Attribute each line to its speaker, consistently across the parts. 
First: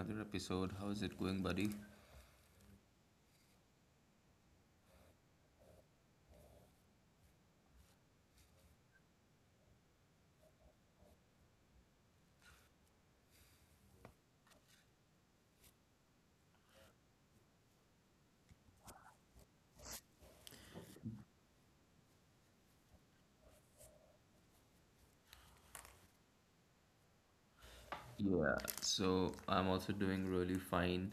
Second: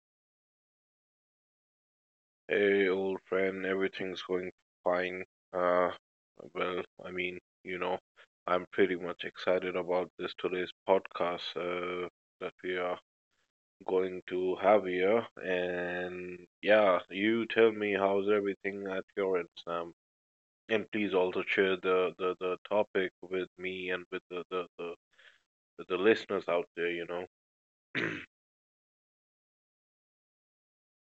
Speaker 1: another episode. How's it going, buddy?
Speaker 2: Hey, old friend, everything's going fine. Uh, well, I mean, I'm pretty much excited about this today's podcast that we are going to have here. And yeah, you tell me how's everything at your end, Sam. And please also share the topic with me and with the listeners out there, you know.
Speaker 1: Yeah, so I'm also doing really fine.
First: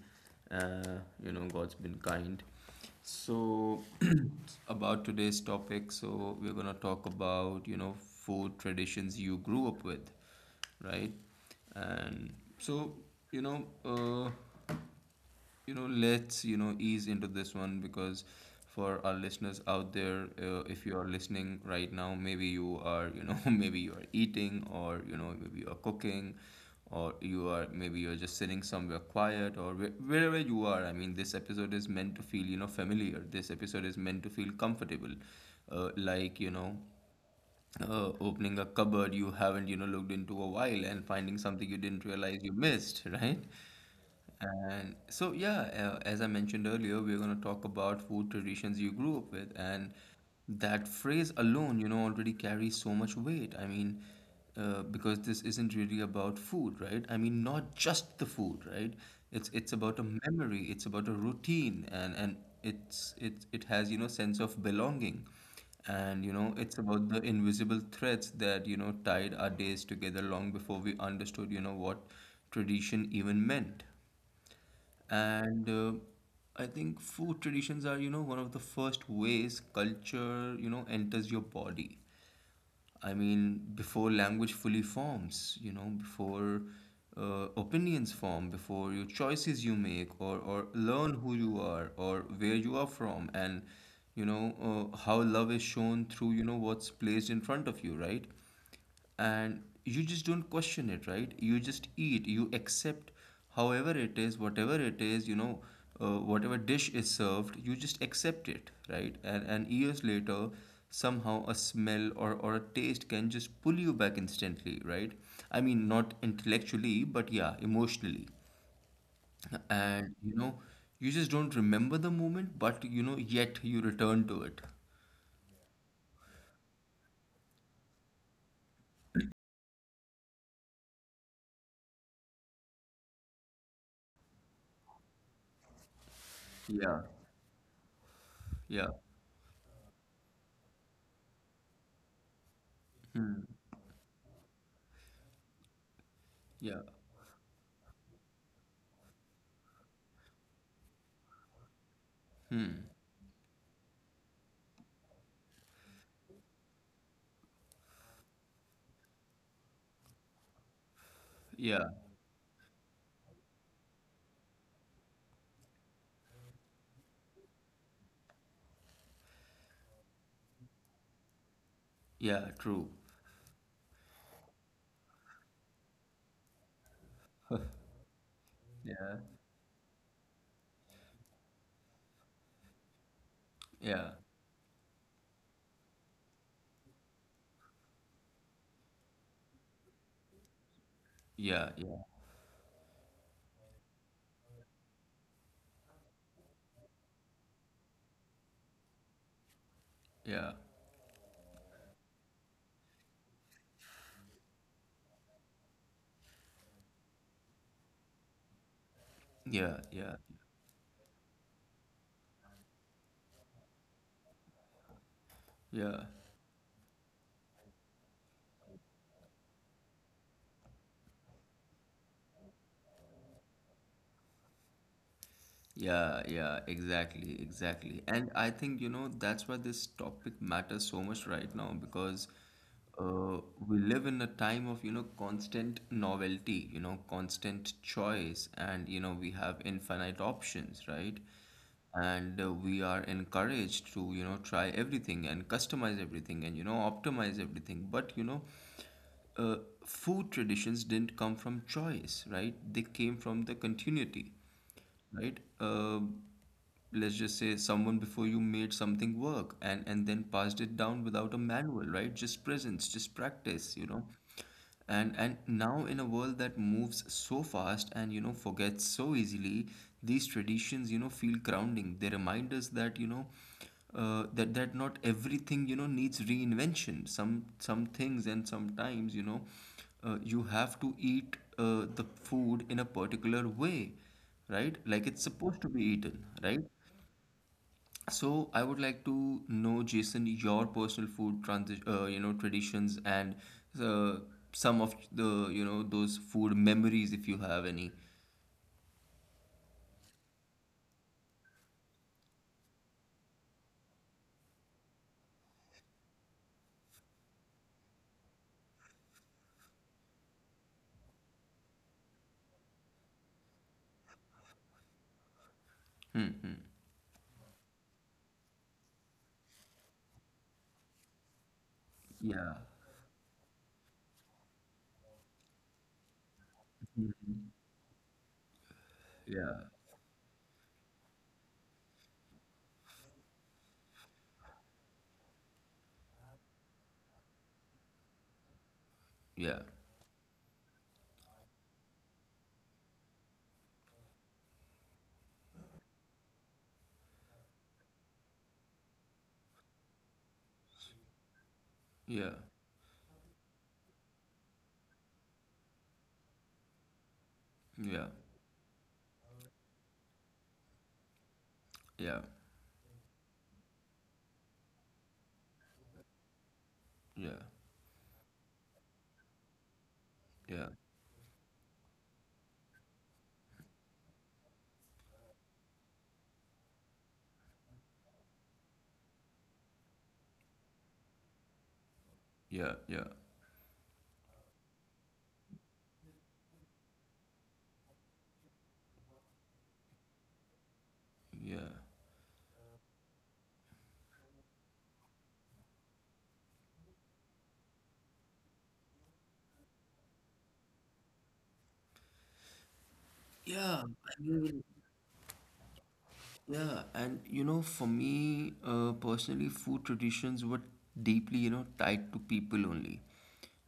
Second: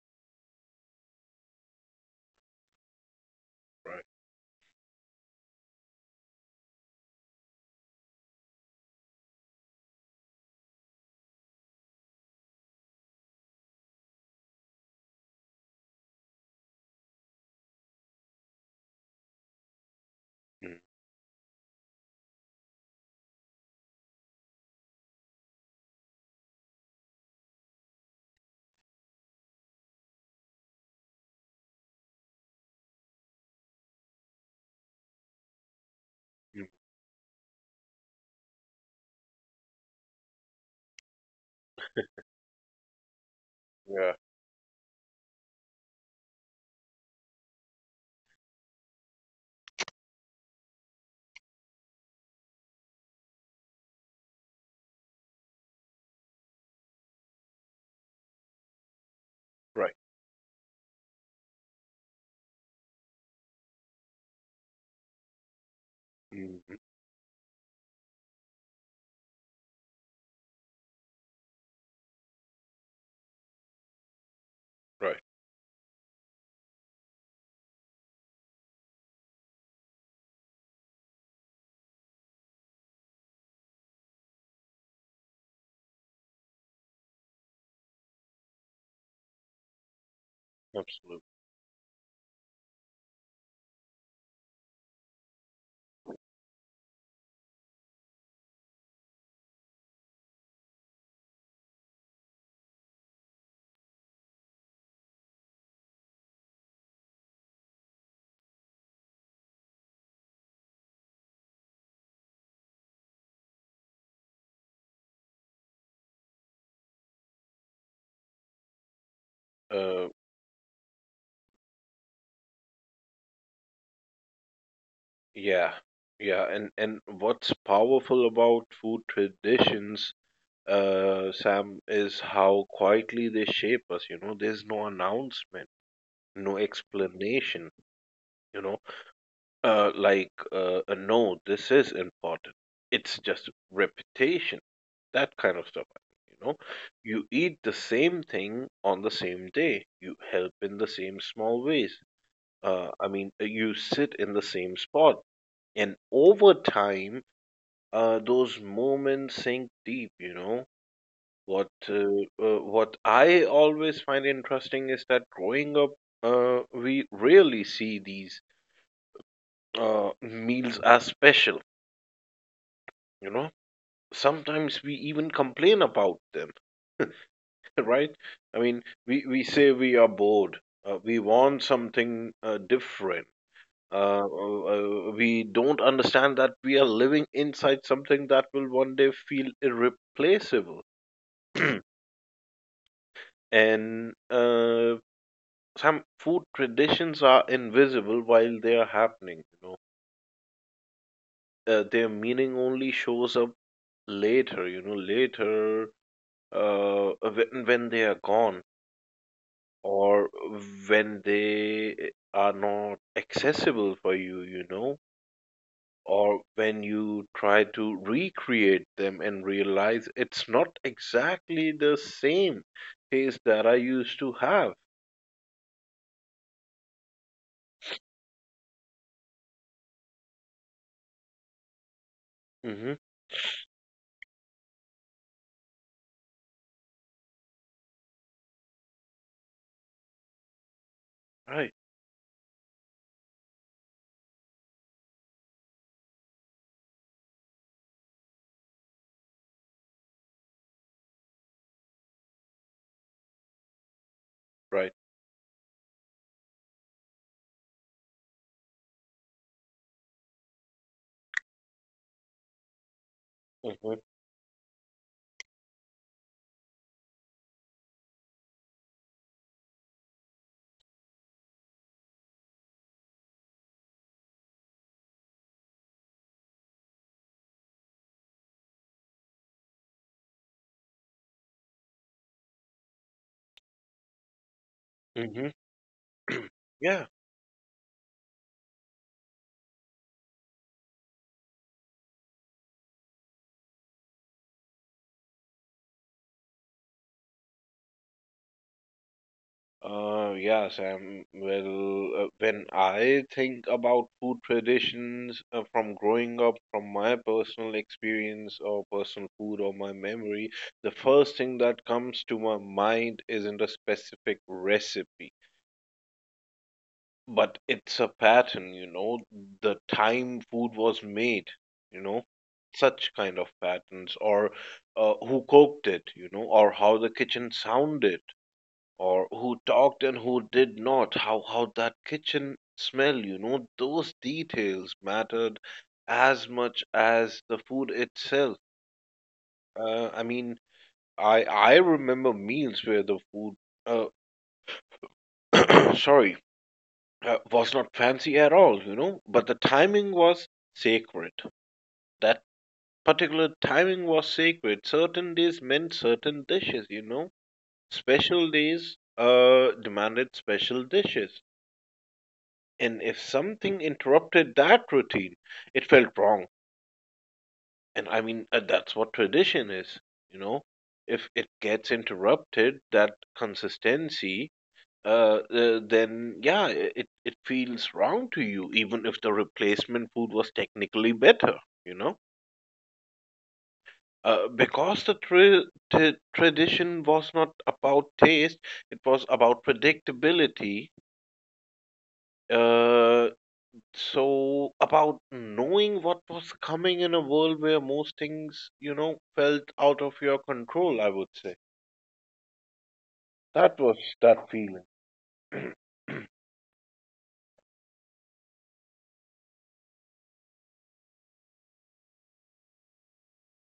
Speaker 1: Uh, you know, God's been kind. So,
Speaker 2: Right.
Speaker 1: about today's topic, so we're gonna talk about, you know, food traditions you grew up with, right? And so, you know, uh, you know let's ease into this one because for our listeners out there
Speaker 2: Mm.
Speaker 1: if you are listening right now maybe you are, maybe you are eating or you know maybe you are cooking or you are maybe you're just sitting somewhere quiet or wherever you are. I mean, this episode is meant to feel, you know, familiar. This episode is meant to feel comfortable, like, you
Speaker 2: Mm.
Speaker 1: know, opening a cupboard you haven't, you know, looked into a while and finding something you didn't realize you missed, right?
Speaker 2: Yeah,
Speaker 1: And so, yeah, as I mentioned earlier, we're going to talk about food traditions you grew up with. And that phrase alone, you know, already carries so much weight. I mean, because this isn't really about food, right? I mean, not just the food, right? It's
Speaker 2: right.
Speaker 1: about a memory, it's about a routine, and it it has, you know, sense of belonging. And you
Speaker 2: Mm.
Speaker 1: know, it's about the invisible threads that, you know, tied our days together long before we understood, you know, what tradition even meant.
Speaker 2: Right.
Speaker 1: And I think food traditions are, you know, one of the first ways culture, you know, enters your body. I mean, before language fully forms, you know, before opinions form, before your choices you make, or learn
Speaker 2: Absolutely.
Speaker 1: who you are, or where you are from, and, you know, how love is shown through, you know, what's placed in front of you, right? And you just don't question it, right? You just eat, you accept however it is, whatever it is, you know, whatever dish is served, you just accept it, right? And years later, somehow a smell or a taste can just pull you back instantly, right? I mean, not intellectually, but yeah, emotionally.
Speaker 2: Uh,
Speaker 1: And you know, you just don't remember the moment, but you know, yet you return to it.
Speaker 2: Yeah, yeah, and what's powerful about food traditions, Sam, is how quietly they shape us. You know, there's no announcement, no
Speaker 1: Yeah,
Speaker 2: explanation. You know,
Speaker 1: yeah,
Speaker 2: no, this is important. It's just reputation, that kind of stuff. You know,
Speaker 1: yeah,
Speaker 2: you eat the same thing on the same day. You help in the same small ways. You sit in the same spot, and over time those moments sink deep, you know. What
Speaker 1: yeah,
Speaker 2: uh, uh, what I always find interesting is that growing up, we rarely see these meals as special,
Speaker 1: yeah, true.
Speaker 2: you know. Sometimes we even complain about them, right? I mean,
Speaker 1: Yeah,
Speaker 2: we say we are bored, we want something different.
Speaker 1: yeah,
Speaker 2: We don't understand that we are living inside something that will one day feel irreplaceable,
Speaker 1: yeah, yeah,
Speaker 2: and some food traditions are invisible while they are happening, you know.
Speaker 1: yeah,
Speaker 2: Their meaning only shows up later, when they are gone,
Speaker 1: yeah, yeah,
Speaker 2: or when they are not accessible for you, you know,
Speaker 1: yeah,
Speaker 2: or when you try to recreate them and realize it's not exactly the same taste that I used to have.
Speaker 1: yeah, yeah, exactly, exactly. And I think, you know, that's why this topic matters so much right now because
Speaker 2: Hmm.
Speaker 1: uh, we live in a time of, you know, constant novelty, you know, constant choice, and, you know, we have infinite options, right?
Speaker 2: Right,
Speaker 1: And we are encouraged to, you know, try everything and customize everything and, you know, optimize everything. But, you know, uh, food traditions didn't come from choice, right? They came from the continuity,
Speaker 2: right.
Speaker 1: right? Let's just say someone before you made something work and then passed it down without a manual, right? Just presence, just practice, you know.
Speaker 2: Hmm.
Speaker 1: And now in a world that moves so fast and you know forgets so easily, these traditions, you know, feel grounding. They remind us that, you know, that not everything, you know, needs reinvention. Some things and sometimes, you know, you have to eat the food in a particular way, right? Like it's supposed to be eaten, right?
Speaker 2: Yeah.
Speaker 1: So I would like to know, Jason, your personal food transi you know, traditions and uh, some of the, you know, those food memories if you have any.
Speaker 2: Yeah, Sam. Well, when I think about food traditions from growing up, from my personal experience or personal food or my memory, the first thing that comes to my mind isn't a specific recipe, but it's a pattern, you know, the time food was made, you know,
Speaker 1: Yeah,
Speaker 2: such kind of patterns, or who cooked it, you know, or how the kitchen sounded or
Speaker 1: yeah,
Speaker 2: who talked and who did not, how that kitchen smell, you know, those details mattered as much as the food itself.
Speaker 1: yeah,
Speaker 2: Uh, i mean i i remember meals where the food uh, sorry was not fancy at all, you know, but the timing was sacred.
Speaker 1: yeah,
Speaker 2: That particular timing was sacred. Certain days meant certain dishes, you know,
Speaker 1: yeah,
Speaker 2: special days demanded special dishes.
Speaker 1: yeah,
Speaker 2: And if something interrupted that routine, it felt wrong.
Speaker 1: yeah,
Speaker 2: And I mean, that's what tradition is, you know.
Speaker 1: yeah,
Speaker 2: If it gets interrupted, that consistency, then yeah, it feels wrong to you, even if the replacement food was technically better, you know.
Speaker 1: yeah, yeah.
Speaker 2: Because tradition was not about taste, it was about predictability.
Speaker 1: Yeah.
Speaker 2: Uh, So, about knowing what was coming in a world where most things, you know, felt out of your control, I would say. That
Speaker 1: Yeah,
Speaker 2: was
Speaker 1: I
Speaker 2: that
Speaker 1: mean,
Speaker 2: feeling.
Speaker 1: yeah, and you know, for me, personally, food traditions were deeply, you know, tied to people only,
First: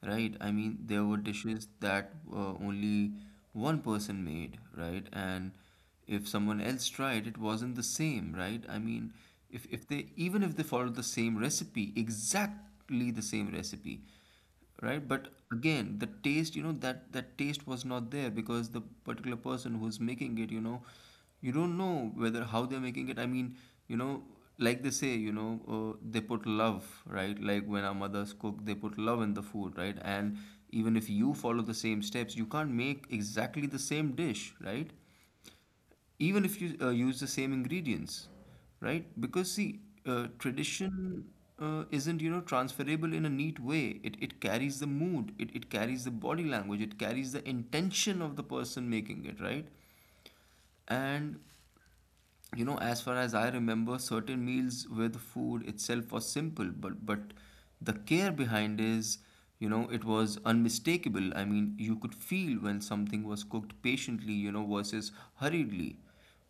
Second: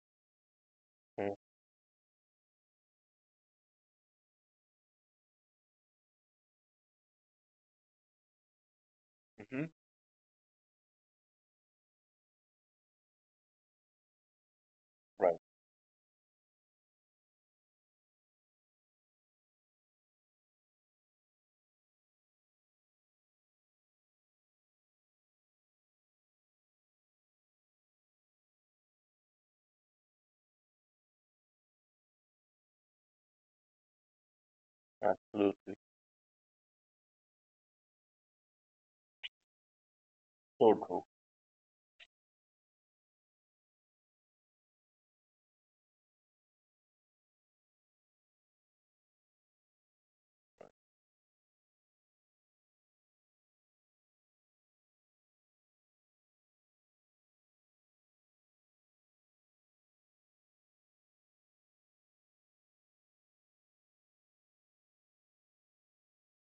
Speaker 1: right? I mean, there were dishes that only one person made, right? And if someone else tried, it wasn't the same, right? I mean,
Speaker 2: Mm-hmm.
Speaker 1: if they even if they followed the same recipe, exactly the same recipe, right? But
Speaker 2: Right,
Speaker 1: again, the taste, you know, that taste was not there because the particular person who's making it, you know, you don't know whether how they're making it. I mean, you know, like they say, you know, they put love, right? Like when our mothers cook, they put love in the food, right? And even if you follow the same steps, you can't make exactly the same dish, right?
Speaker 2: absolutely.
Speaker 1: Even if you use the same ingredients, right? Because see, uh,
Speaker 2: So true.
Speaker 1: tradition uh, isn't, you know, transferable in a neat way. It carries the mood, it carries the body language, it carries the intention of the person making it, right? And you know, as far as I remember, certain meals where the food itself was simple, but the care behind is, you know, it was unmistakable. I mean, you could feel when something was cooked patiently, you know, versus hurriedly,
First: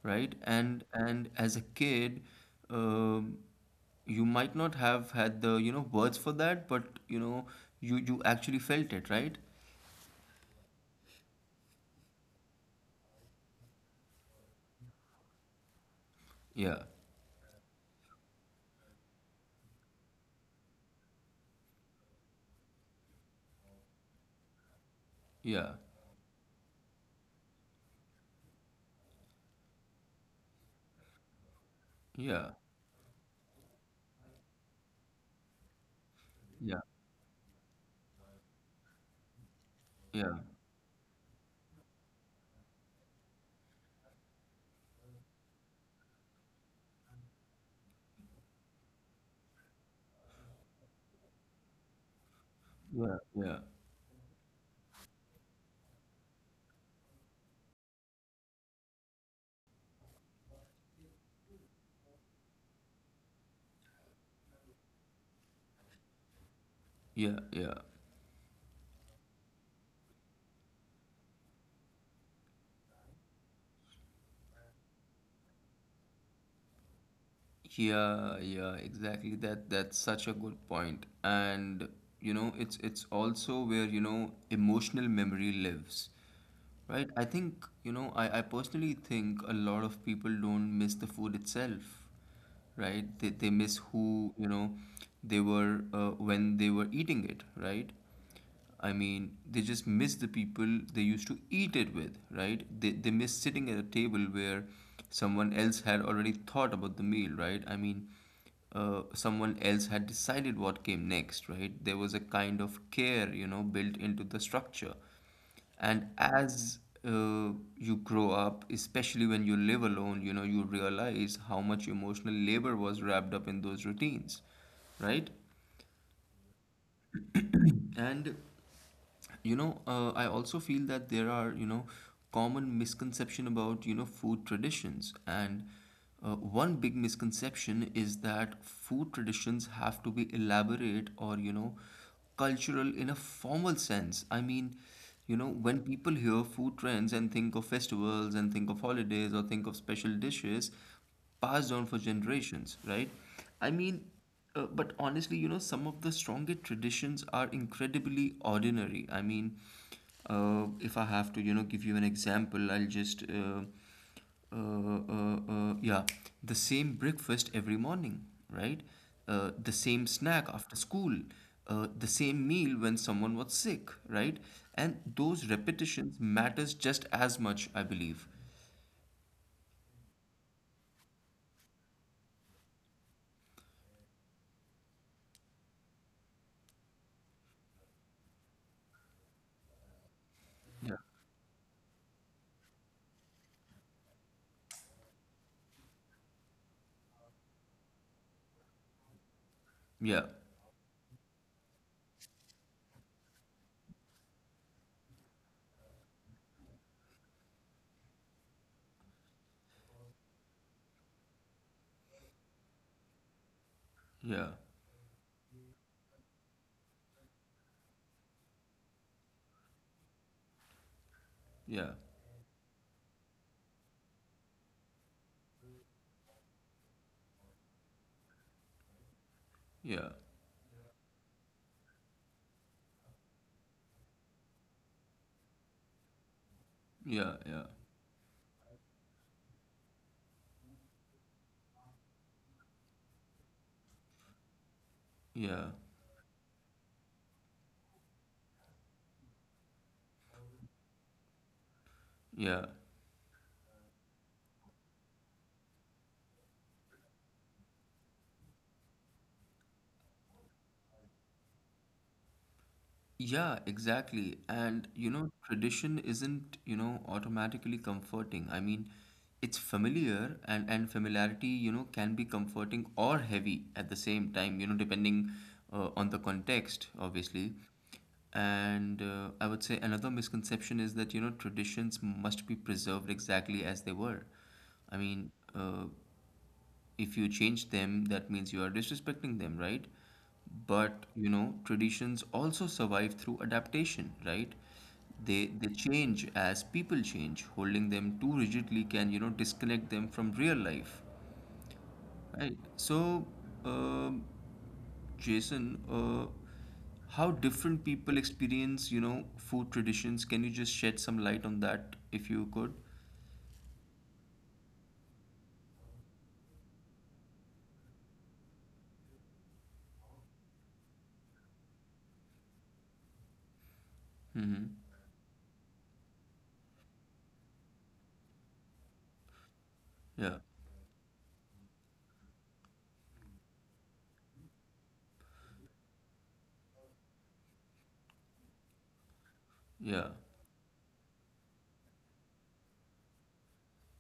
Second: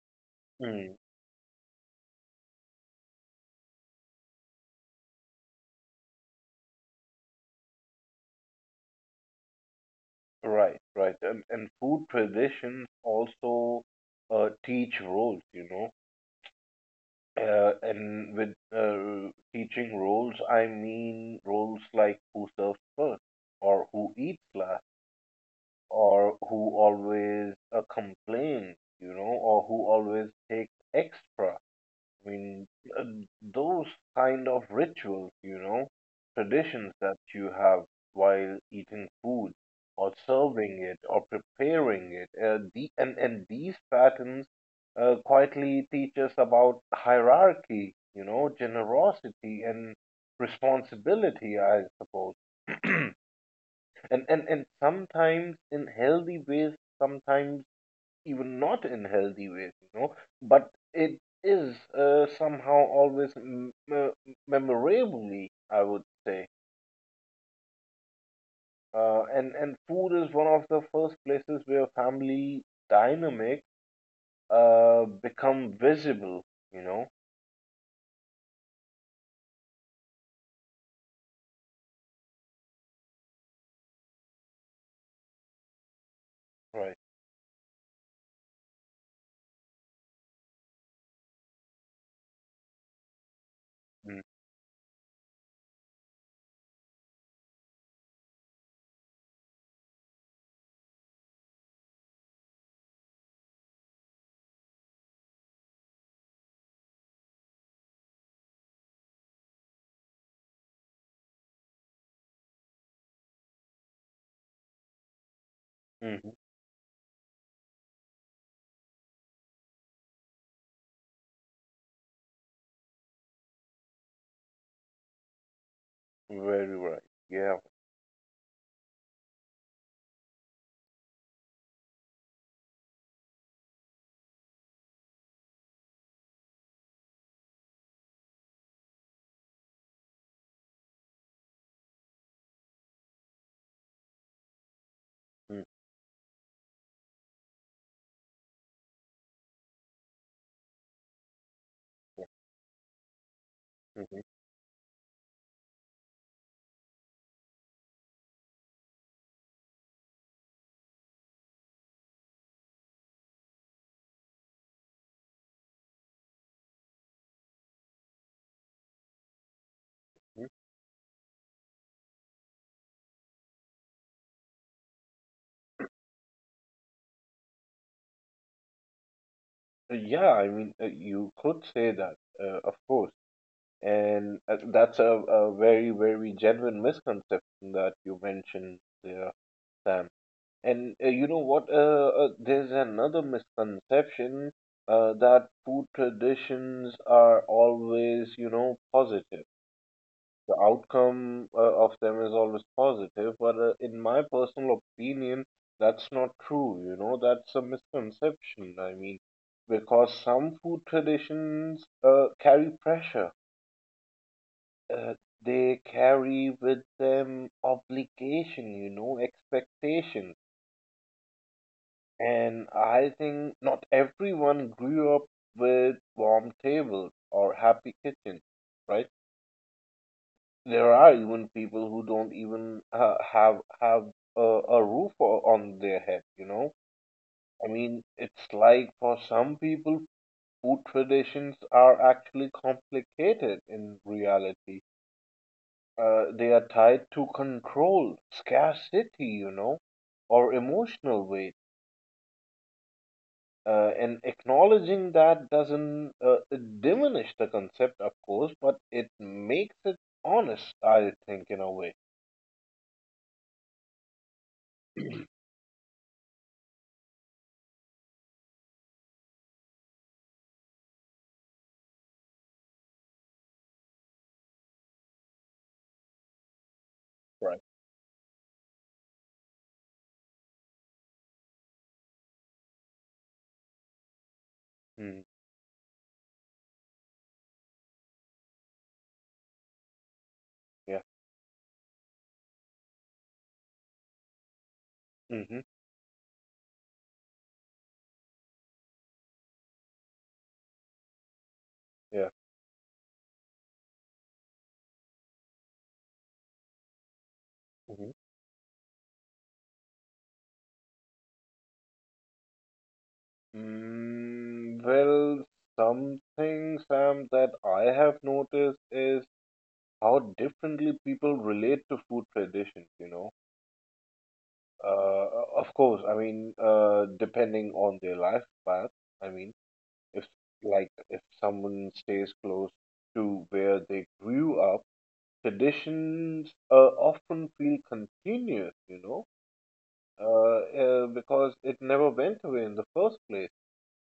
Speaker 1: right? and
Speaker 2: Mm.
Speaker 1: and as a kid, um, you might not have had the, you know, words for that, but you know, you actually felt it, right?
Speaker 2: Right, right. And food traditions also teach roles, you know.
Speaker 1: Yeah,
Speaker 2: And with teaching roles, I mean roles like who serves first, or who eats last,
Speaker 1: yeah,
Speaker 2: or who always complains, you know, or who always takes extra. I
Speaker 1: yeah,
Speaker 2: mean, uh, those kind of rituals, you know,
Speaker 1: yeah,
Speaker 2: traditions that you have while eating food or
Speaker 1: yeah,
Speaker 2: serving it or preparing it. And these patterns quietly teach us about hierarchy, you know, generosity and responsibility, I suppose.
Speaker 1: yeah, yeah,
Speaker 2: And sometimes in healthy ways, sometimes even not in healthy ways, you know, but it is somehow always memorably, I would say.
Speaker 1: yeah, yeah.
Speaker 2: And food is one of the first places where family dynamic become visible, you know.
Speaker 1: Yeah, yeah, exactly. That's such a good point. And you know, it's also where, you know, emotional memory lives.
Speaker 2: Right.
Speaker 1: Right? I think, you know, I personally think a lot of people don't miss the food itself, right? They miss
Speaker 2: Mm-hmm.
Speaker 1: who, you know, they were when they were eating it, right? I mean, they just miss the people they used to eat it with, right? They miss sitting at a table where someone else had already thought about the meal, right? I mean, someone else had decided what came next, right? There was a kind of care, you know, built into the structure. And
Speaker 2: Mm-hmm.
Speaker 1: as uh, you grow up, especially when you live alone, you know, you realize how much emotional labor was wrapped up in those routines, right?
Speaker 2: Very right. Yeah.
Speaker 1: And you know, I also feel that there are, you know, common misconception about, you know, food traditions. And one big misconception is that food traditions have to be elaborate or, you know, cultural in a formal sense. I mean, you know,
Speaker 2: Mm-hmm.
Speaker 1: when people hear food trends and think of festivals and think of holidays or think of special dishes passed on for generations, right? I mean,
Speaker 2: Mm-hmm.
Speaker 1: but honestly, you know, some of the strongest traditions are incredibly ordinary. I mean, if I have to, you know, give you an example, I'll just, yeah, the same breakfast every morning, right? The same
Speaker 2: Uh,
Speaker 1: snack after school, the same meal when someone was sick, right? And those repetitions matters just as much, I believe.
Speaker 2: Yeah, I mean, you could say that, of course. And that's a very, very genuine misconception that you mentioned there, Sam. And you know what? There's another misconception that food traditions are always, you know, positive.
Speaker 1: Yeah,
Speaker 2: The outcome of them is always positive, but in my personal opinion, that's not true. You know, that's a misconception. I mean, because some food traditions carry pressure.
Speaker 1: yeah,
Speaker 2: Uh, they carry with them obligation, you know, expectation.
Speaker 1: yeah.
Speaker 2: And I think not everyone grew up with warm tables or happy kitchens, right?
Speaker 1: Yeah,
Speaker 2: There are even people who don't even have a, a roof on their head, you know?
Speaker 1: yeah, yeah,
Speaker 2: I mean, it's like for some people, food traditions are actually complicated in reality.
Speaker 1: yeah,
Speaker 2: They are tied to control, scarcity, you know, or emotional weight,
Speaker 1: yeah,
Speaker 2: and acknowledging that doesn't diminish the concept, of course, but it makes it honest, I think, in a way.
Speaker 1: yeah, exactly. And you know, tradition isn't, you know, automatically comforting. I mean, it's familiar, and familiarity, you know, can be comforting or heavy at the same time, you know, depending on the context, obviously.
Speaker 2: Right.
Speaker 1: And I would say another misconception is that, you know, traditions must be preserved exactly as they were. I
Speaker 2: Mm,
Speaker 1: mean, if you change them, that means you are disrespecting them, right?
Speaker 2: yeah.
Speaker 1: But you know, traditions also survive through adaptation, right? They
Speaker 2: Hmm.
Speaker 1: they change as people change. Holding them too rigidly can, you know, disconnect them from real life,
Speaker 2: Yeah.
Speaker 1: right? So, um, Jason, how different
Speaker 2: Hmm.
Speaker 1: people experience, you know, food traditions? Can you just shed some light on that, if you could?
Speaker 2: Mm, well, something, Sam, that I have noticed is how differently people relate to food traditions. You know, uh, of course, I mean, depending on their life path. I mean, if
Speaker 1: Yeah,
Speaker 2: if someone stays close to where they grew up, traditions often feel continuous, you know,
Speaker 1: yeah,
Speaker 2: because it never went away in the first place,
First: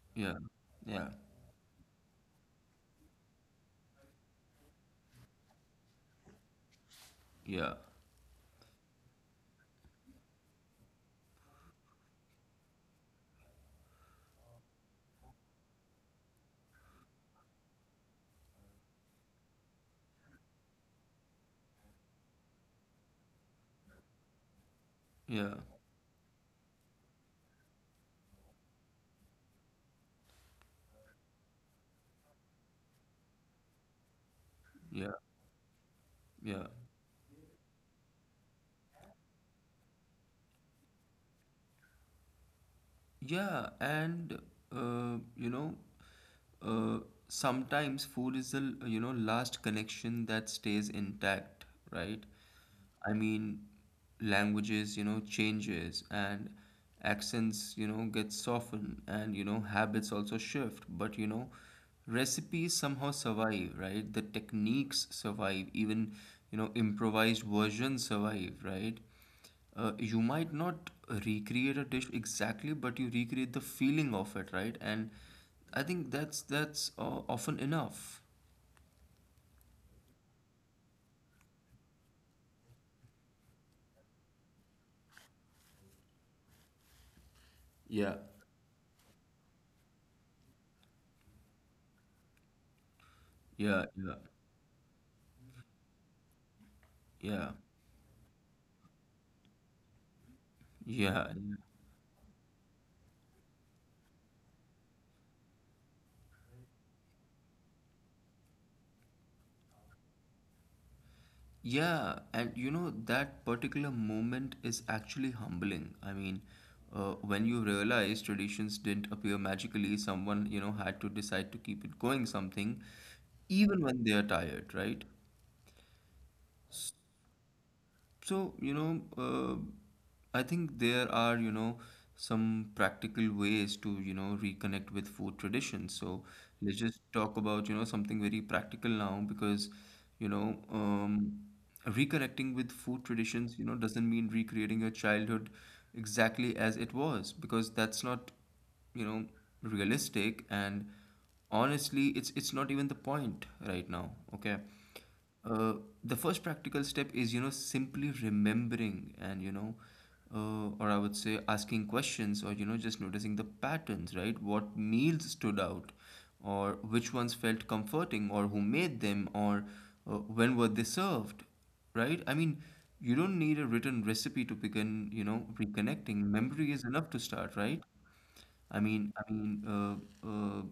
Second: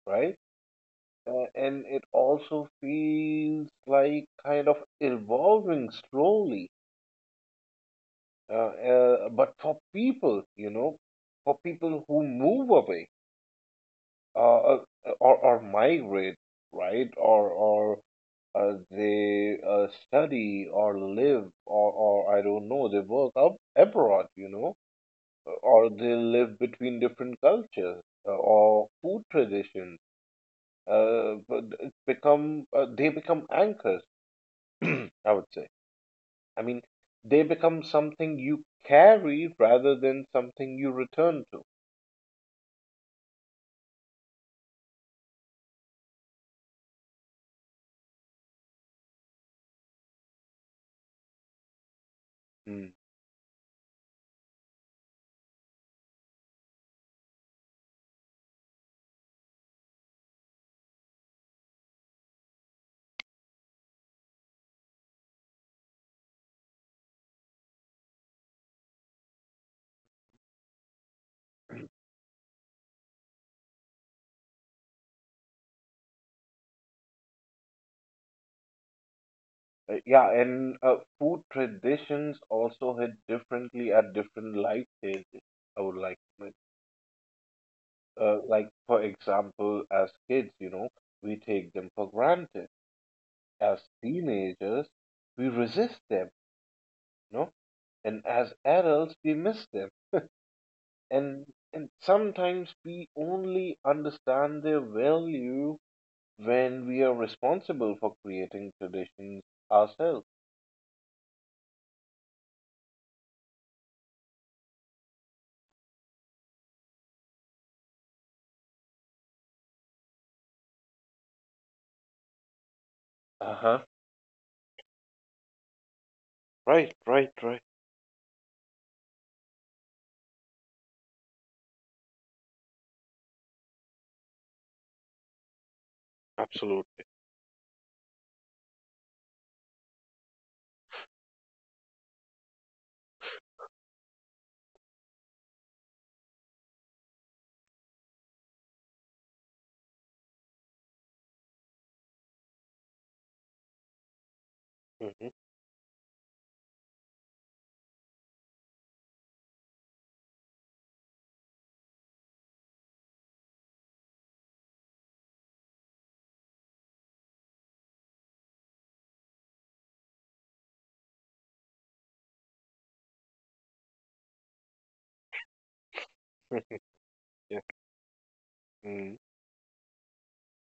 Speaker 2: right?
Speaker 1: yeah, yeah,
Speaker 2: And it also feels like kind of evolving slowly,
Speaker 1: yeah,
Speaker 2: but for people, you know, for people who move away, uh, uh, or migrate, right, or they study or live or I don't know, they work up abroad, you know,
Speaker 1: yeah,
Speaker 2: or they live between different cultures or food traditions. But it's become they become anchors,
Speaker 1: yeah,
Speaker 2: I would say. I
Speaker 1: yeah.
Speaker 2: mean, they become something you carry rather than something you return to.
Speaker 1: Yeah, and uh, you know, uh, sometimes food is the you know, last connection that stays intact, right?
Speaker 2: Mm.
Speaker 1: I mean, languages, you know, changes and accents, you know, get softened, and you know habits also shift, but you know, recipes somehow survive, right? The techniques survive, even you know, improvised versions survive, right? You might not recreate a dish exactly, but you recreate the feeling of it, right? And I think that's often enough.
Speaker 2: Yeah, and food traditions also hit differently at different life stages, I would like to
Speaker 1: Yeah,
Speaker 2: like for example as kids, you know, we take them for granted. As
Speaker 1: yeah, yeah,
Speaker 2: teenagers we resist them, you know,
Speaker 1: yeah,
Speaker 2: and as adults we miss them.
Speaker 1: yeah,
Speaker 2: and
Speaker 1: yeah.
Speaker 2: and sometimes we only understand their value when we are responsible for creating traditions ourselves.
Speaker 1: Yeah, and you know, that particular moment is actually humbling. I mean, when you realize traditions didn't appear magically, someone, you know, had to decide to keep it going something, even
Speaker 2: Uh-huh.
Speaker 1: when they are tired, right?
Speaker 2: Right, right, right.
Speaker 1: So, you know, I think there are, you know, some practical ways to, you know, reconnect with food traditions. So let's just
Speaker 2: Absolutely.
Speaker 1: talk about, you know, something very practical now because, you know, reconnecting with food traditions, you know, doesn't mean recreating your childhood exactly as it was, because that's not, you know, realistic, and honestly, it's not even the point right now, okay?
Speaker 2: Hmm.
Speaker 1: Uh, the first practical step is, you know, simply remembering and, you know, or I would say asking questions or, you know, just noticing the patterns, right? What meals stood out, or which ones felt comforting, or who made them, or when were they served, right? I mean, you don't need a written recipe to begin, reconnecting. Memory is enough to start,
Speaker 2: Yeah.
Speaker 1: right? I
Speaker 2: Mm.
Speaker 1: mean, I mean, uh, uh,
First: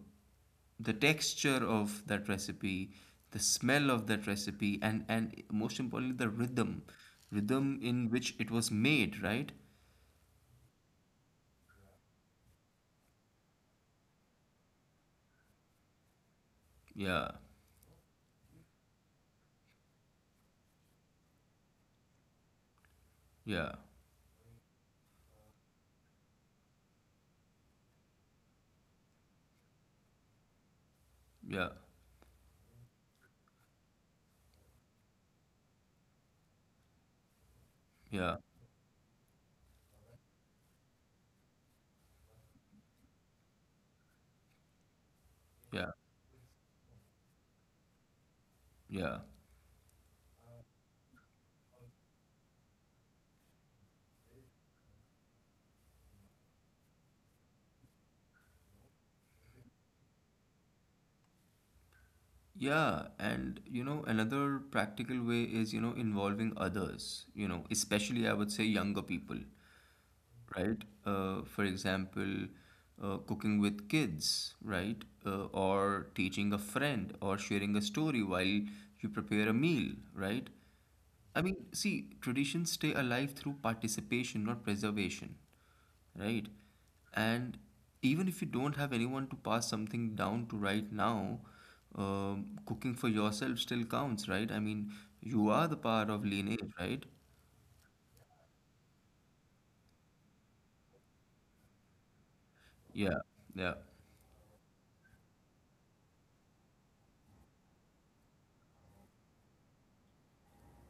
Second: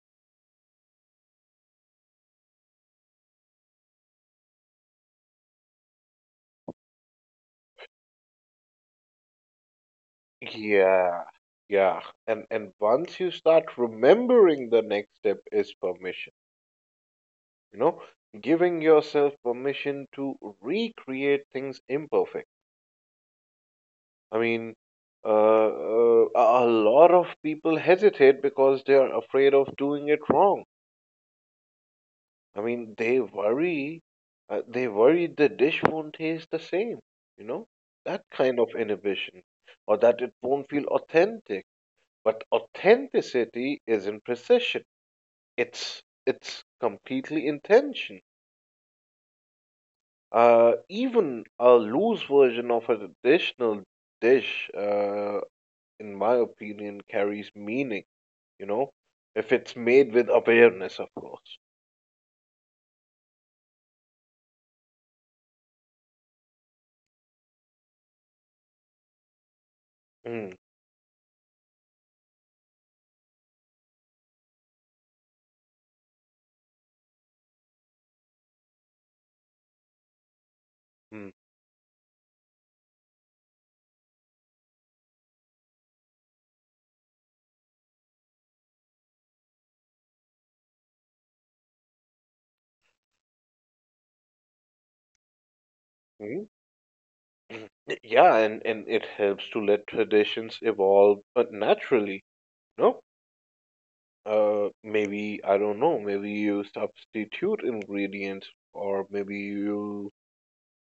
Speaker 1: the texture of that recipe, the smell of that recipe, and most importantly the rhythm in which it was made, right?
Speaker 2: Yeah. Yeah. And once you start remembering, the next step is permission.
Speaker 1: Yeah,
Speaker 2: You know, giving yourself permission to recreate things imperfect.
Speaker 1: yeah,
Speaker 2: I mean, a lot of people hesitate because they are afraid of doing it wrong.
Speaker 1: yeah,
Speaker 2: I mean, they worry, they worry the dish won't taste the same, you know, that
Speaker 1: yeah,
Speaker 2: kind of inhibition, or that it won't feel authentic. But authenticity isn't precision,
Speaker 1: yeah,
Speaker 2: it's completely intention.
Speaker 1: yeah,
Speaker 2: Even a loose version of a traditional dish, in my opinion, carries meaning, you know, if it's made with awareness, of course.
Speaker 1: yeah. And you know, another practical way is, you know, involving others, you know, especially I would say younger people,
Speaker 2: Mm.
Speaker 1: right? For example, cooking with kids, right? Or teaching a friend, or sharing a story while you prepare a meal, right?
Speaker 2: Mm.
Speaker 1: I mean, see, traditions stay alive through participation, not preservation, right? And even if you don't have anyone to pass something down to right now, cooking for yourself still counts, right? I mean, you are the part of
Speaker 2: Mm.
Speaker 1: lineage, right?
Speaker 2: Yeah, and it helps to let traditions evolve naturally, you know.
Speaker 1: Yeah, yeah,
Speaker 2: Maybe, I don't know, maybe you substitute ingredients or maybe you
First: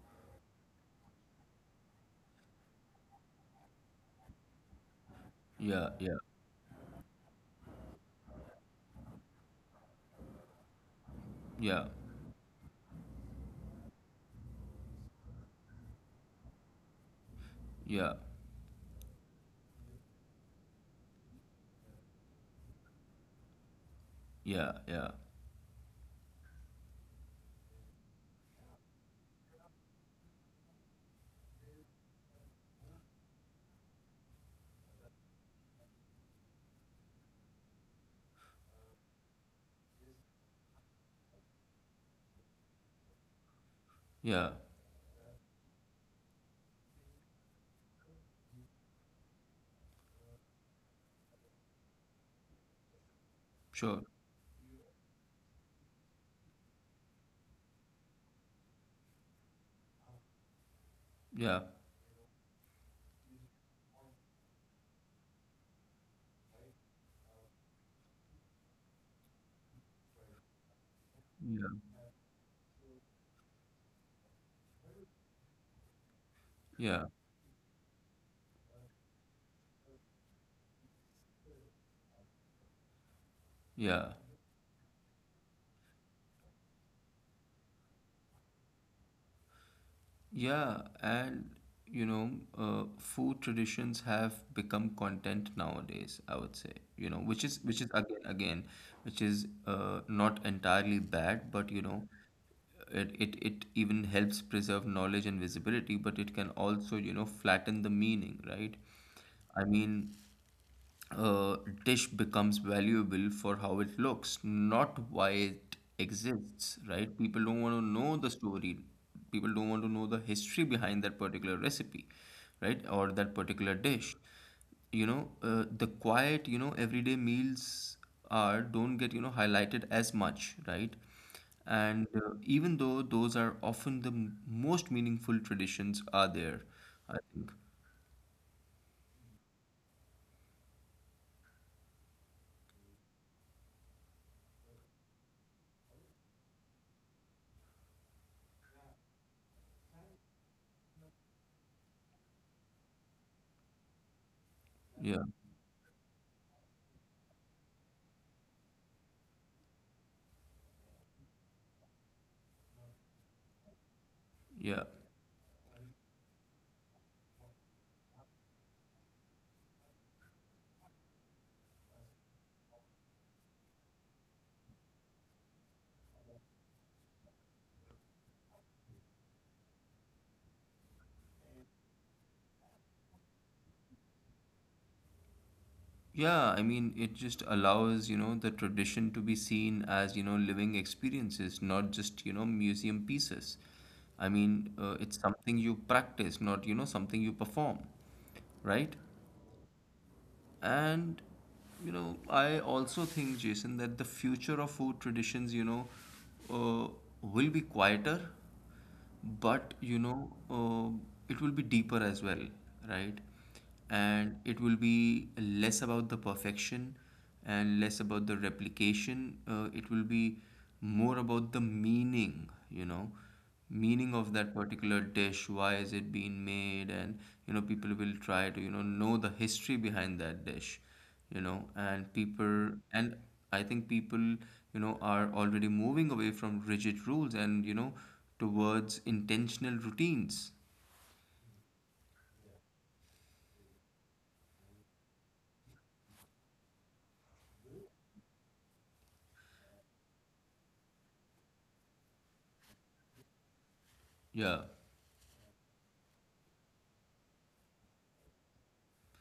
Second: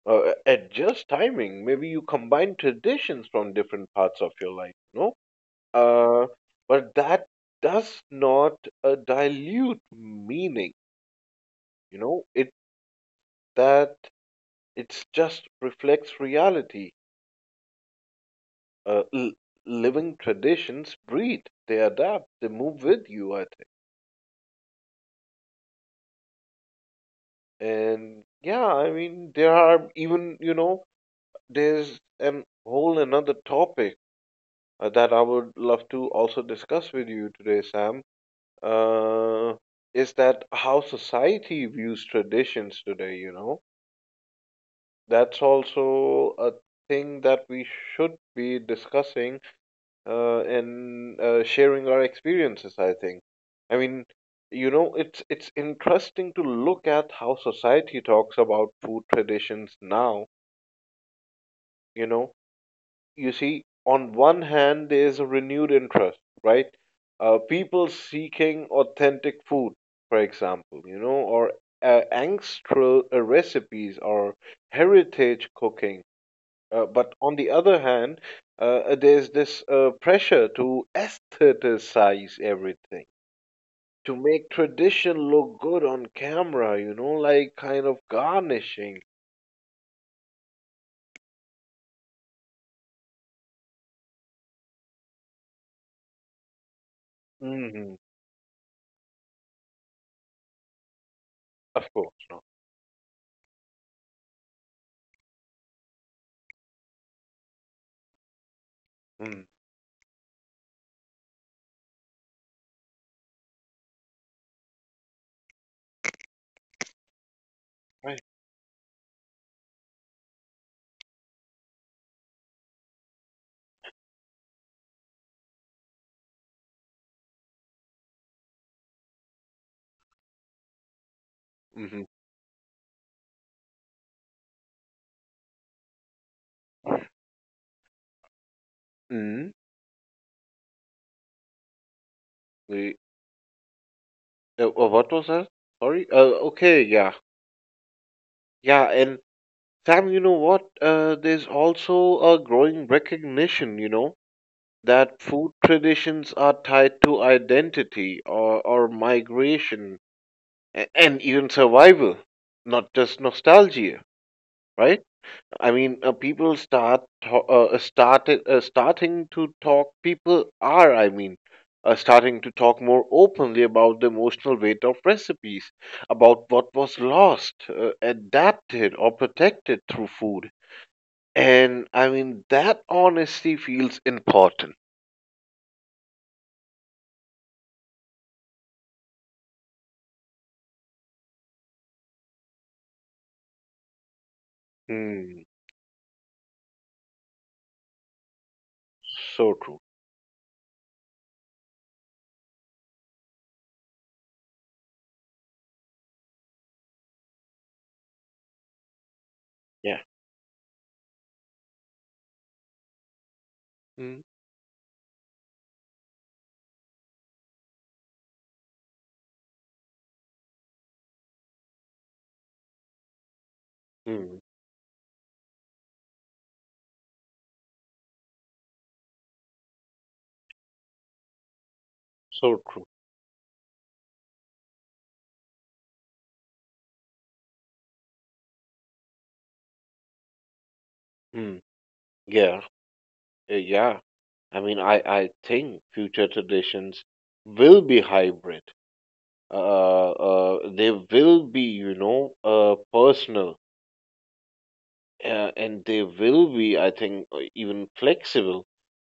Speaker 2: adjust timing. Maybe you combine traditions from different parts of your life, you know.
Speaker 1: yeah, yeah,
Speaker 2: Uh, but that does not dilute meaning.
Speaker 1: yeah.
Speaker 2: You know, it that it just reflects reality.
Speaker 1: Yeah,
Speaker 2: Uh, l- Living traditions breed, they adapt, they move with you, I think.
Speaker 1: yeah, yeah,
Speaker 2: And yeah, I mean, there are even, you know, there's an whole another topic that I would love to also discuss with you today, Sam. Uh, is that how society views traditions today? You know,
Speaker 1: yeah,
Speaker 2: that's also a thing that we should be discussing and sharing our experiences, I think. I
Speaker 1: sure.
Speaker 2: mean, you know, it's interesting to look at how society talks about food traditions now.
Speaker 1: Yeah,
Speaker 2: You know, you see, on one hand, there is a renewed interest, right? People seeking authentic food, for example, you know, or
Speaker 1: yeah,
Speaker 2: ancestral recipes or heritage cooking,
Speaker 1: yeah,
Speaker 2: but on the other hand, there's this pressure to aestheticize everything,
Speaker 1: yeah,
Speaker 2: to make tradition look good on camera, you know, like kind of garnishing.
Speaker 1: yeah. And you know, food traditions have become content nowadays, I would say, you know, which is
Speaker 2: Hmm.
Speaker 1: again, which is not entirely bad, but
Speaker 2: Of
Speaker 1: you know,
Speaker 2: course, no.
Speaker 1: it even helps preserve knowledge and visibility, but it can also, you know, flatten the meaning, right?
Speaker 2: Mm.
Speaker 1: I mean, uh, Dish becomes valuable for how it looks, not why it exists, right? People don't want to know
Speaker 2: Right.
Speaker 1: the story. People don't want to know the history behind that particular recipe, right? Or that particular dish. You know, the quiet, you know, everyday meals are don't get, you know, highlighted as much, right? And
Speaker 2: Hmm.
Speaker 1: even though those are often the most meaningful traditions are there. I,
Speaker 2: Mm. We, what was that? Sorry. Okay, yeah. Yeah, and Sam, you know what? There's also a growing recognition, you know,
Speaker 1: yeah,
Speaker 2: that food traditions are tied to identity or migration, and even survival, not just nostalgia,
Speaker 1: yeah.
Speaker 2: right? I mean, people start to- started starting to talk. People are, I mean, starting to talk more openly about the emotional weight of recipes, about what was lost, adapted, or protected through food. And I mean, that honesty feels important.
Speaker 1: Yeah, I mean, it just allows, you know, the tradition to be seen as, you know, living experiences, not just, you know, museum pieces. It's
Speaker 2: Hmm,
Speaker 1: something you practice, not, you know, something you perform, right?
Speaker 2: so true.
Speaker 1: And you know, I also think, Jason, that the future of food traditions, uh, will be quieter, but
Speaker 2: Yeah.
Speaker 1: it will be deeper as well, right?
Speaker 2: Mm.
Speaker 1: And it will be less about the perfection and less about the replication. It will be more about the meaning, you know, meaning of
Speaker 2: Mm.
Speaker 1: that particular dish, why is it being made. And you know, people will try to, you know the history behind that dish, you know. And
Speaker 2: So
Speaker 1: people
Speaker 2: true.
Speaker 1: and I think people, you know, are already moving away from rigid rules, and you know, towards intentional routines.
Speaker 2: Mm. Yeah. Yeah. I mean, I think future traditions will be hybrid. They will be, you know, personal,
Speaker 1: Yeah,
Speaker 2: and they will be, I think, even flexible.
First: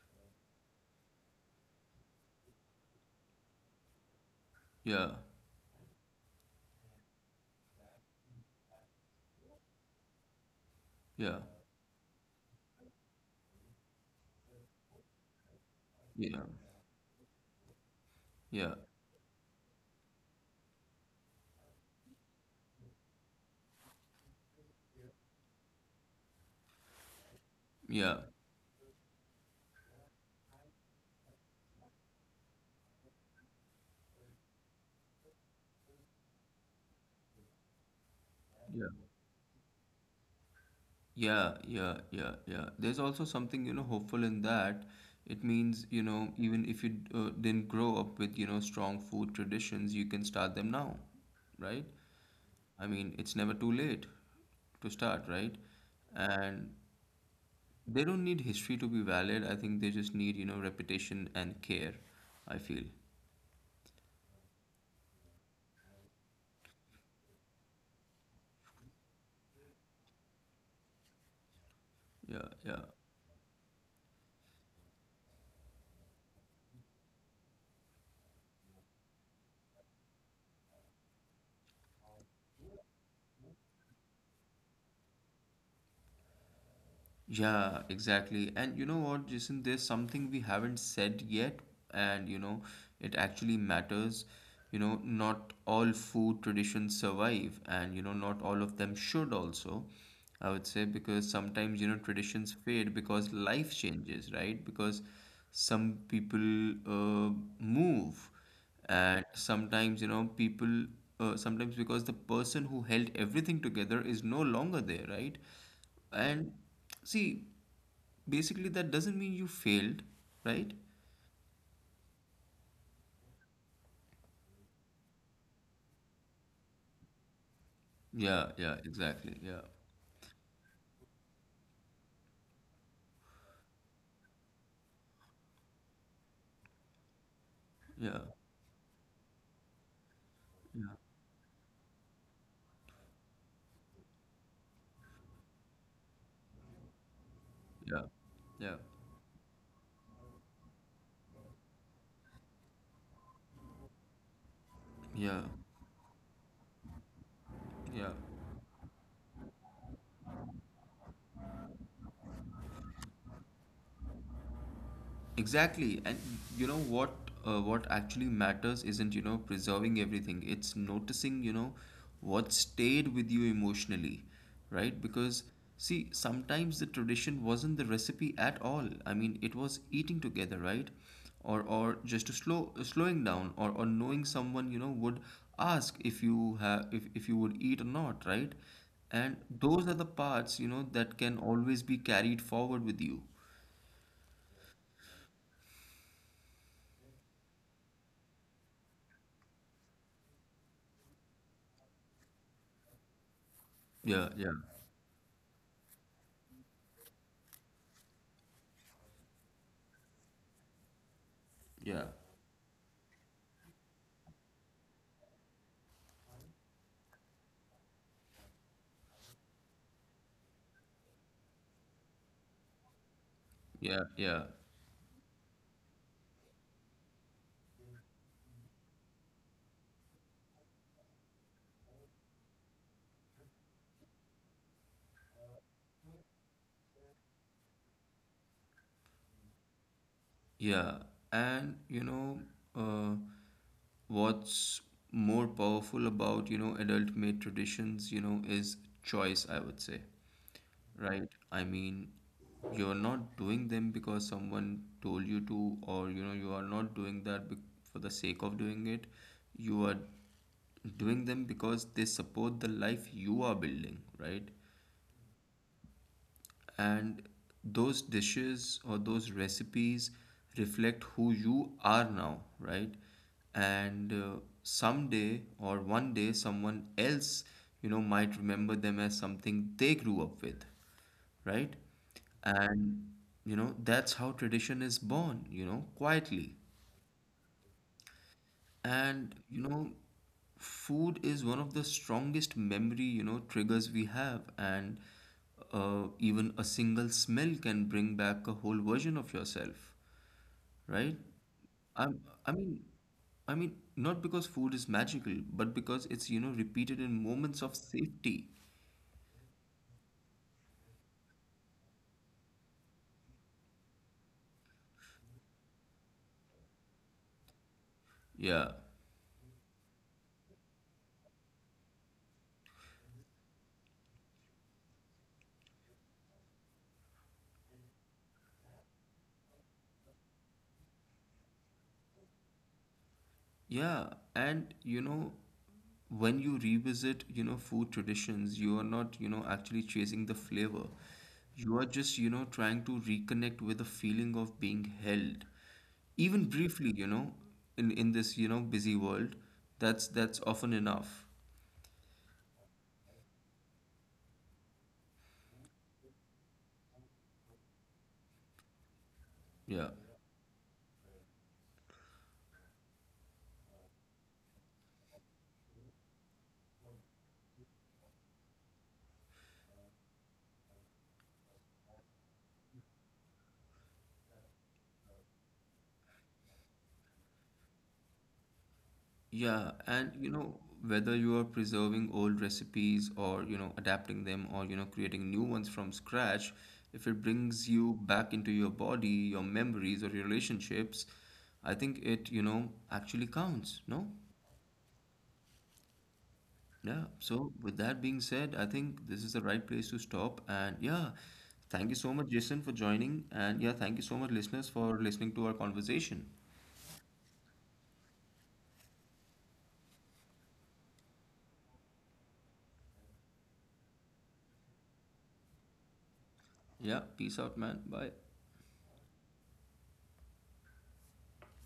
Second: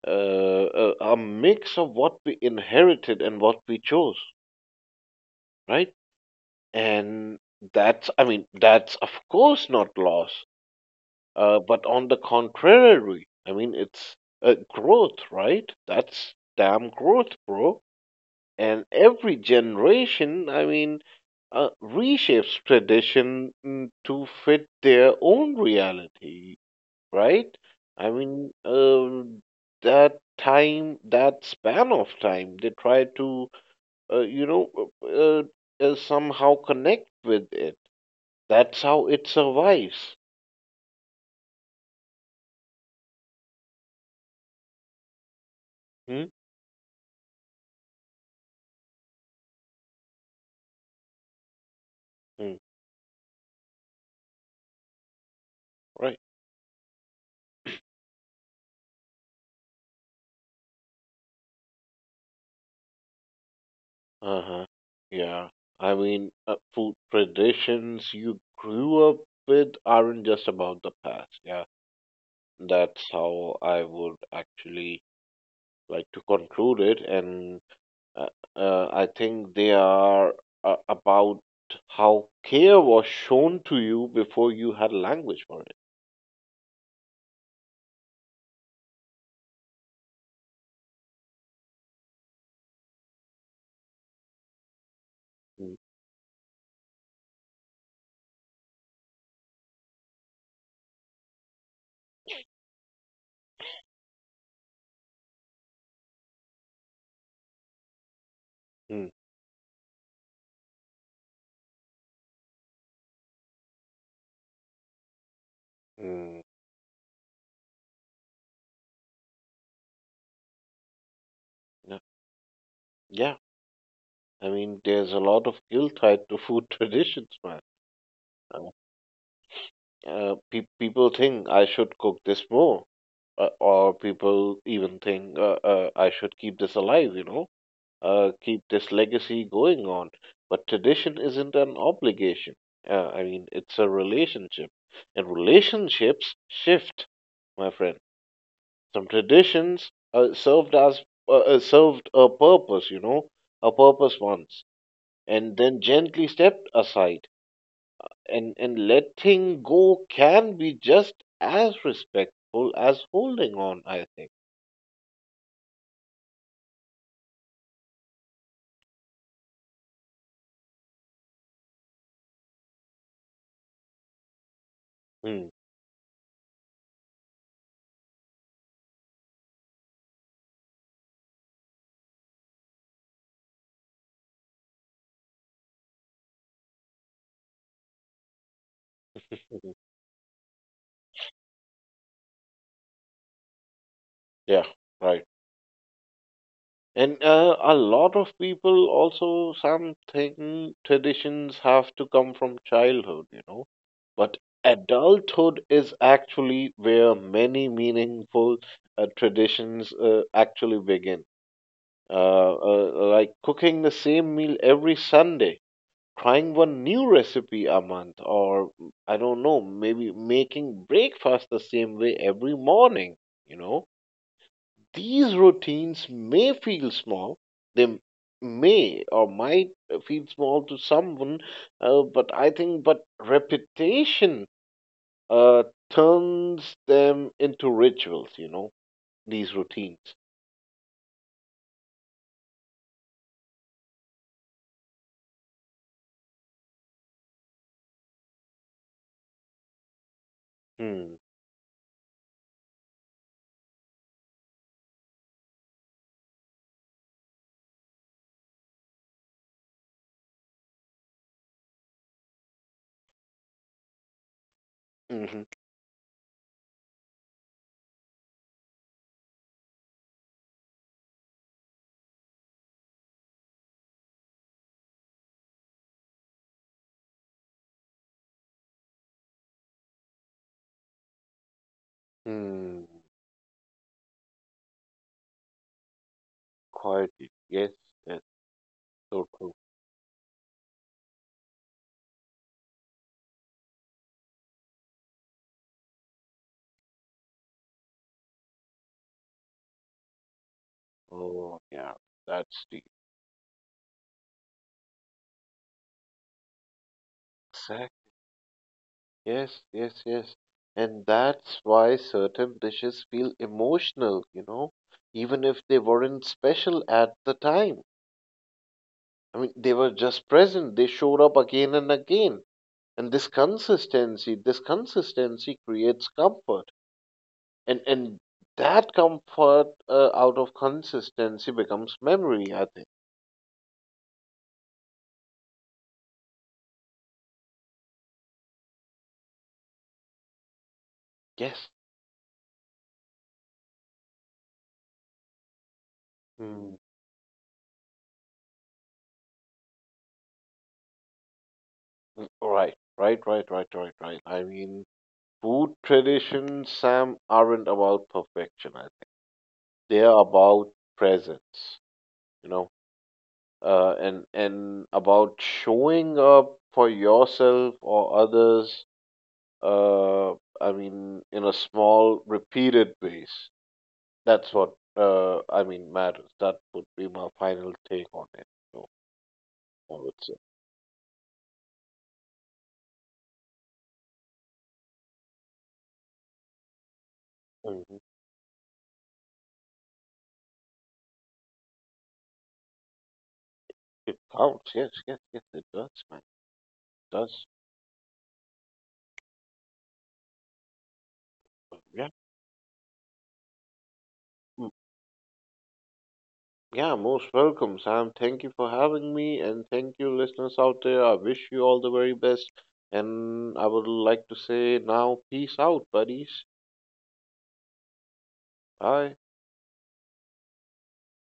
Speaker 2: A mix of what we inherited and what we chose,
Speaker 1: yeah,
Speaker 2: right? And that's, I mean, that's of course not loss.
Speaker 1: yeah,
Speaker 2: But on the contrary, I mean, it's growth, right? That's
Speaker 1: yeah,
Speaker 2: damn growth, bro.
Speaker 1: yeah,
Speaker 2: And every generation, I mean, reshapes tradition to fit their own reality, right? I
Speaker 1: yeah.
Speaker 2: mean, that time, that span of time, they try to, uh, you know, uh, somehow connect with it. That's how it survives.
Speaker 1: Yeah, yeah, yeah, yeah. There's also something, you know, hopeful in that. It means, you
Speaker 2: Hmm?
Speaker 1: know, even if you didn't grow up with, you know, strong food traditions, you can start them now, right?
Speaker 2: Hmm.
Speaker 1: I mean, it's never too late to start, right?
Speaker 2: Right.
Speaker 1: And they don't need history to be valid. I think they just need, you know, repetition and care, I feel.
Speaker 2: Uh-huh. Yeah. I mean, food traditions you grew up with aren't just about the past. Yeah.
Speaker 1: Yeah, yeah.
Speaker 2: That's how I would actually like to conclude it. And uh, I think they are about how care was shown to you before you had language for it.
Speaker 1: Yeah, exactly. And you know what, Jason, there's something we haven't said yet, and you know, it actually matters. You know, not
Speaker 2: Mm.
Speaker 1: all food traditions survive, and you know, not all of them should also. I would say, because sometimes, you know, traditions fade because life changes, right? Because some people uh, move,
Speaker 2: Mm.
Speaker 1: and sometimes, you know, people sometimes because the person who held everything together is no longer there, right?
Speaker 2: Mm.
Speaker 1: And see, basically, that doesn't mean you failed, right?
Speaker 2: Yeah. Yeah. I mean, there's a lot of guilt tied to food traditions, man.
Speaker 1: Yeah,
Speaker 2: Uh,
Speaker 1: yeah, exactly. Yeah,
Speaker 2: pe People think I should cook this more, or people even think I should keep this alive, you know,
Speaker 1: yeah,
Speaker 2: keep this legacy going on. But
Speaker 1: yeah,
Speaker 2: tradition isn't an obligation. I mean, it's a relationship, and relationships shift, my friend.
Speaker 1: yeah, yeah,
Speaker 2: Some traditions served a purpose, you know, a purpose once,
Speaker 1: yeah,
Speaker 2: and then gently stepped aside.
Speaker 1: yeah.
Speaker 2: And letting go can be just as respectful as holding on, I think.
Speaker 1: Exactly. And you know what? What actually matters isn't, you know, preserving everything. It's noticing, you know, what stayed with you emotionally, right? Because
Speaker 2: Hmm.
Speaker 1: see, sometimes the tradition wasn't the recipe at all. I mean, it was eating together, right? Or just to slowing down, or knowing someone, you know, would ask if you have if you would eat or not, right? And those are the parts, you know, that can always be carried forward with you.
Speaker 2: Yeah, right. And a lot of people also, something traditions have to come from childhood, you know.
Speaker 1: Yeah,
Speaker 2: But
Speaker 1: yeah,
Speaker 2: adulthood is actually where many meaningful traditions actually begin.
Speaker 1: yeah.
Speaker 2: Like cooking the same meal every Sunday, trying one new recipe a month, or I don't know, maybe making breakfast the same way every morning, you know.
Speaker 1: Yeah, yeah,
Speaker 2: These routines may feel small. They may or might feel small to someone, but I think but repetition uh, turns them into rituals. You know, these routines.
Speaker 1: yeah. And you know, uh, what's more powerful about, you know, adult-made traditions, you know, is choice, I would say,
Speaker 2: Hmm.
Speaker 1: right? I mean, you're not doing them because someone told you to, or you know, you are not doing that be for the sake of doing it. You are doing them because they support the life you are building, right?
Speaker 2: Mm-hmm.
Speaker 1: And those dishes or those recipes reflect who you are now, right? And someday or one day, someone else, you know, might remember them as something they grew up with, right?
Speaker 2: Hmm.
Speaker 1: And you know, that's how tradition is born, you know, quietly.
Speaker 2: Quietly. Yes. That's so
Speaker 1: And
Speaker 2: true.
Speaker 1: you know, food is one of the strongest memory, you know, triggers we have. And even a single smell can bring back a whole version of yourself, right?
Speaker 2: Oh yeah.
Speaker 1: I'm, I
Speaker 2: That's
Speaker 1: mean,
Speaker 2: the
Speaker 1: I mean, Not because food is magical, but because it's, you know, repeated in moments of
Speaker 2: exact.
Speaker 1: safety.
Speaker 2: Yes, yes, yes. And that's why certain dishes feel emotional, you know, even if they weren't special at the time.
Speaker 1: Yeah.
Speaker 2: I mean, they were just present. They showed up again and again. And this consistency creates comfort. And that comfort out of consistency becomes memory, I think.
Speaker 1: Yeah, and you know, when you revisit, you know, food traditions, you are not, you know, actually chasing the flavor.
Speaker 2: Yes.
Speaker 1: You are just, you know, trying to reconnect with the feeling of being held. Even
Speaker 2: Mm.
Speaker 1: briefly, you know, in this, you know, busy world, that's often enough.
Speaker 2: Mm. Right, right, right, right, right, right. I mean, food traditions, Sam, aren't about perfection,
Speaker 1: Yeah.
Speaker 2: they're about presence, you know, and about showing up for yourself or others. Uh, I mean, in a small, repeated ways. That's what I mean matters. That would be my final take on it. So
Speaker 1: Yeah,
Speaker 2: I
Speaker 1: and
Speaker 2: would
Speaker 1: you
Speaker 2: say.
Speaker 1: know, whether you are preserving old recipes, or, you know, adapting them, or, you know, creating new ones from scratch, if it brings you
Speaker 2: Mhm.
Speaker 1: back into your body, your memories, or your relationships, I think it, you know, actually counts, no?
Speaker 2: It counts. Yes, yes, yes. It does, man.
Speaker 1: Yeah.
Speaker 2: It does.
Speaker 1: So with that being said, I think this is the right place to stop. And yeah, thank you
Speaker 2: Yeah.
Speaker 1: so much, Jason, for joining. And yeah, thank you so much, listeners, for listening to our conversation.
Speaker 2: Yeah, most welcome, Sam. Thank you for having me, and thank you, listeners out there. I wish you all the very best. And I would like to say now, peace out, buddies.
Speaker 1: Yeah, peace out, man. Bye.
Speaker 2: Bye.